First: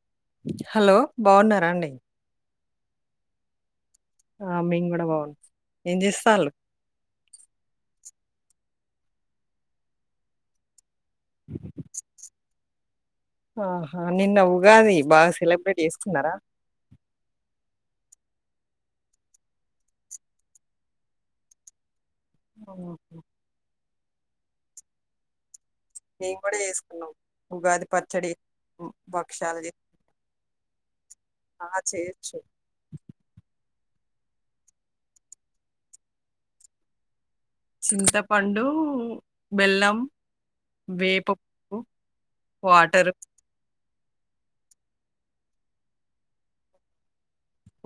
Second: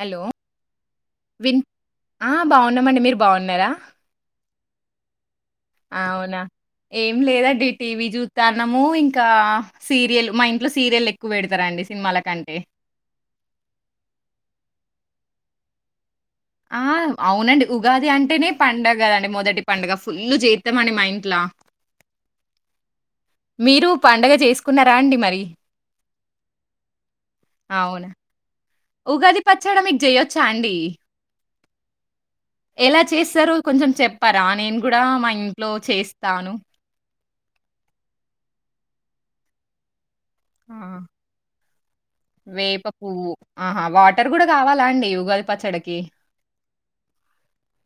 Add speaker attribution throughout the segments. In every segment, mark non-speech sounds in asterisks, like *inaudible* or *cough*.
Speaker 1: Hello
Speaker 2: hello
Speaker 1: విన్
Speaker 2: బాగున్నారాండి
Speaker 1: ఆ! బాగున్నామండి మీరు బాగున్నారా
Speaker 2: ఆ మేము కూడా బాగున్నాం ఏం
Speaker 1: అవునా
Speaker 2: జేస్తాళ్ళు?
Speaker 1: ఏం లేదండి టీవీ చూ దాన్నము ఇంకా సీరియల్ మా ఇంట్లో సీరియలే
Speaker 2: ఆహా నిన్న ఉగాది బాగా సెలబ్రేట్ చేస్కున్నారా
Speaker 1: ఆ అవునండి ఉగాది అంటేనే పండుగ కదండి మొదటి పండుగ ఫుల్లు చేతం అండి మా ఇంట్ల
Speaker 2: ఆ
Speaker 1: మీరు పండుగ చేసుకున్నారా అండి మరి
Speaker 2: మేం కూడా చేసుకున్నాం ఉగాది
Speaker 1: అవునా!
Speaker 2: పచ్చడి హ్మ్,
Speaker 1: ఉగాది
Speaker 2: భక్షాలు జే
Speaker 1: పచ్చడ మీకు చెయొచ్చా అండి
Speaker 2: ఆ చేయొచ్చు
Speaker 1: ఎలా చేస్తారో కొంచెం చెప్పరా నేను కూడా మా ఇంట్లో చేస్తాను
Speaker 2: చింతపండు బెల్లం
Speaker 1: ఆ
Speaker 2: వేప పువ్వు,
Speaker 1: వేప
Speaker 2: వాటరు.
Speaker 1: పువ్వు ఆహా వాటి టర్ కూడా కావాలా అండి ఉగాది పచ్చడ కి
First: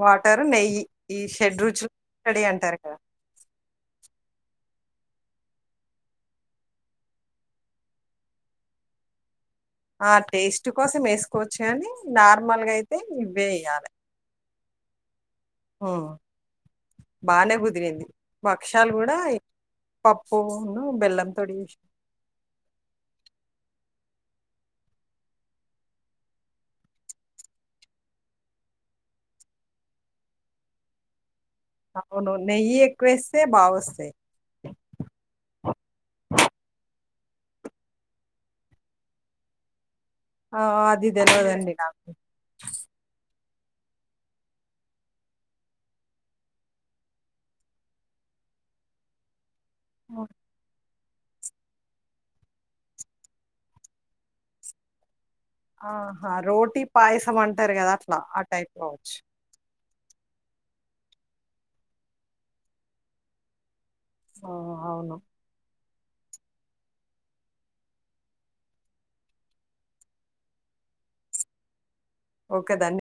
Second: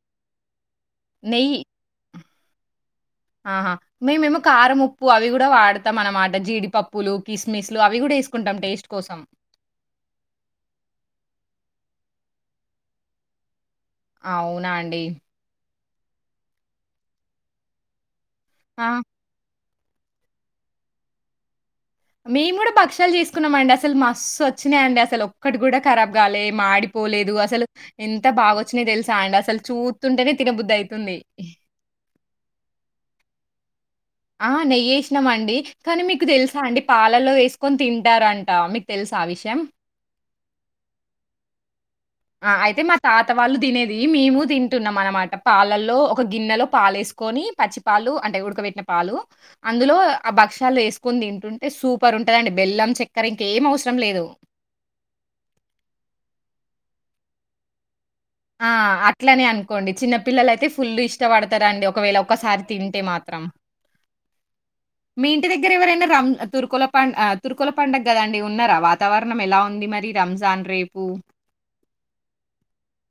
Speaker 2: వాటర్ నెయ్యి ఈ
Speaker 1: నెయ్యి
Speaker 2: షెడ్ రుచులు *inaudible* అంటారు కదా!
Speaker 1: ఆహా! మేమేమో కారం ఉప్పు అవి కూడా వాడతాం అనమాట జీడిపప్పులు కిస్మిస్ లు అవి కూడా వేసుకుంటాం టేస్ట్ కోసం
Speaker 2: ఆ టేస్ట్ కోసం ఏసుకోవచ్చు కానీ నార్మల్ గా ఐతే ఇవే ఎయ్యాలి
Speaker 1: అవునా అండి
Speaker 2: ఊ బానే కుదిరింది
Speaker 1: ఆ!
Speaker 2: భక్షాలు కూడా పప్పూ ను బెల్లం తోటి చేష్
Speaker 1: మేం కూడా భక్షాలు చేసుకున్నామండి అసలు మస్తు వచ్చినాయండి అస్సలు ఒక్కటి కూడా కరాబ్ కాలే మాడి పోలేదు అసలు ఎంత బాగొచ్చినయి తెలుసా అండి అసలు చూత్తుంటేనే తినబుద్ధి ఐతుంది
Speaker 2: అవును నెయ్యెక్కువేస్తే బాగొస్తు
Speaker 1: ఆ నెయ్యేసినాం అండి కానీ మీకు తెలుసా అండి పాల్ లలో వేసుకొని తింటారంట మీకు తెలుసా ఆ విషయం
Speaker 2: ఆ అది తెల్వదండి నాకు
Speaker 1: ఆ అయితే మా తాత వాళ్ళు తినేది మేమూ తింటున్నాం అనమాట పాలల్లో ఒక గిన్నెలో పాలేసుకొని పచ్చి పాలు అంటే ఉడకబెట్టిన పాలు అందులో ఆ భక్షాలు ఏస్ కొని తింటుంటే సూపర్ ఉంటదండి బెల్లం చక్కెర ఇంకేం అవసరం లేదు
Speaker 2: ఆహా రోటీ పాయసం అంటారు కదా అట్లా
Speaker 1: ఆ
Speaker 2: టైప్ కావచ్చు.
Speaker 1: అట్లనే అన్ కోండి చిన్న పిల్లల అయితే ఫుల్ ఇష్టపడతారండి ఒకవేళ ఒక్కసారి తింటే మాత్రం
Speaker 2: ఆ! అవును.
Speaker 1: మీ ఇంటి దగ్గర ఎవరైనా రం తూర్కొల్ల పండ్ తూర్కొల్ల పండుగ కదండి ఉన్నారా వాతావరణం ఎలా ఉంది మరి రంజాన్ రేపు
Speaker 2: ఒక్క దాన్ని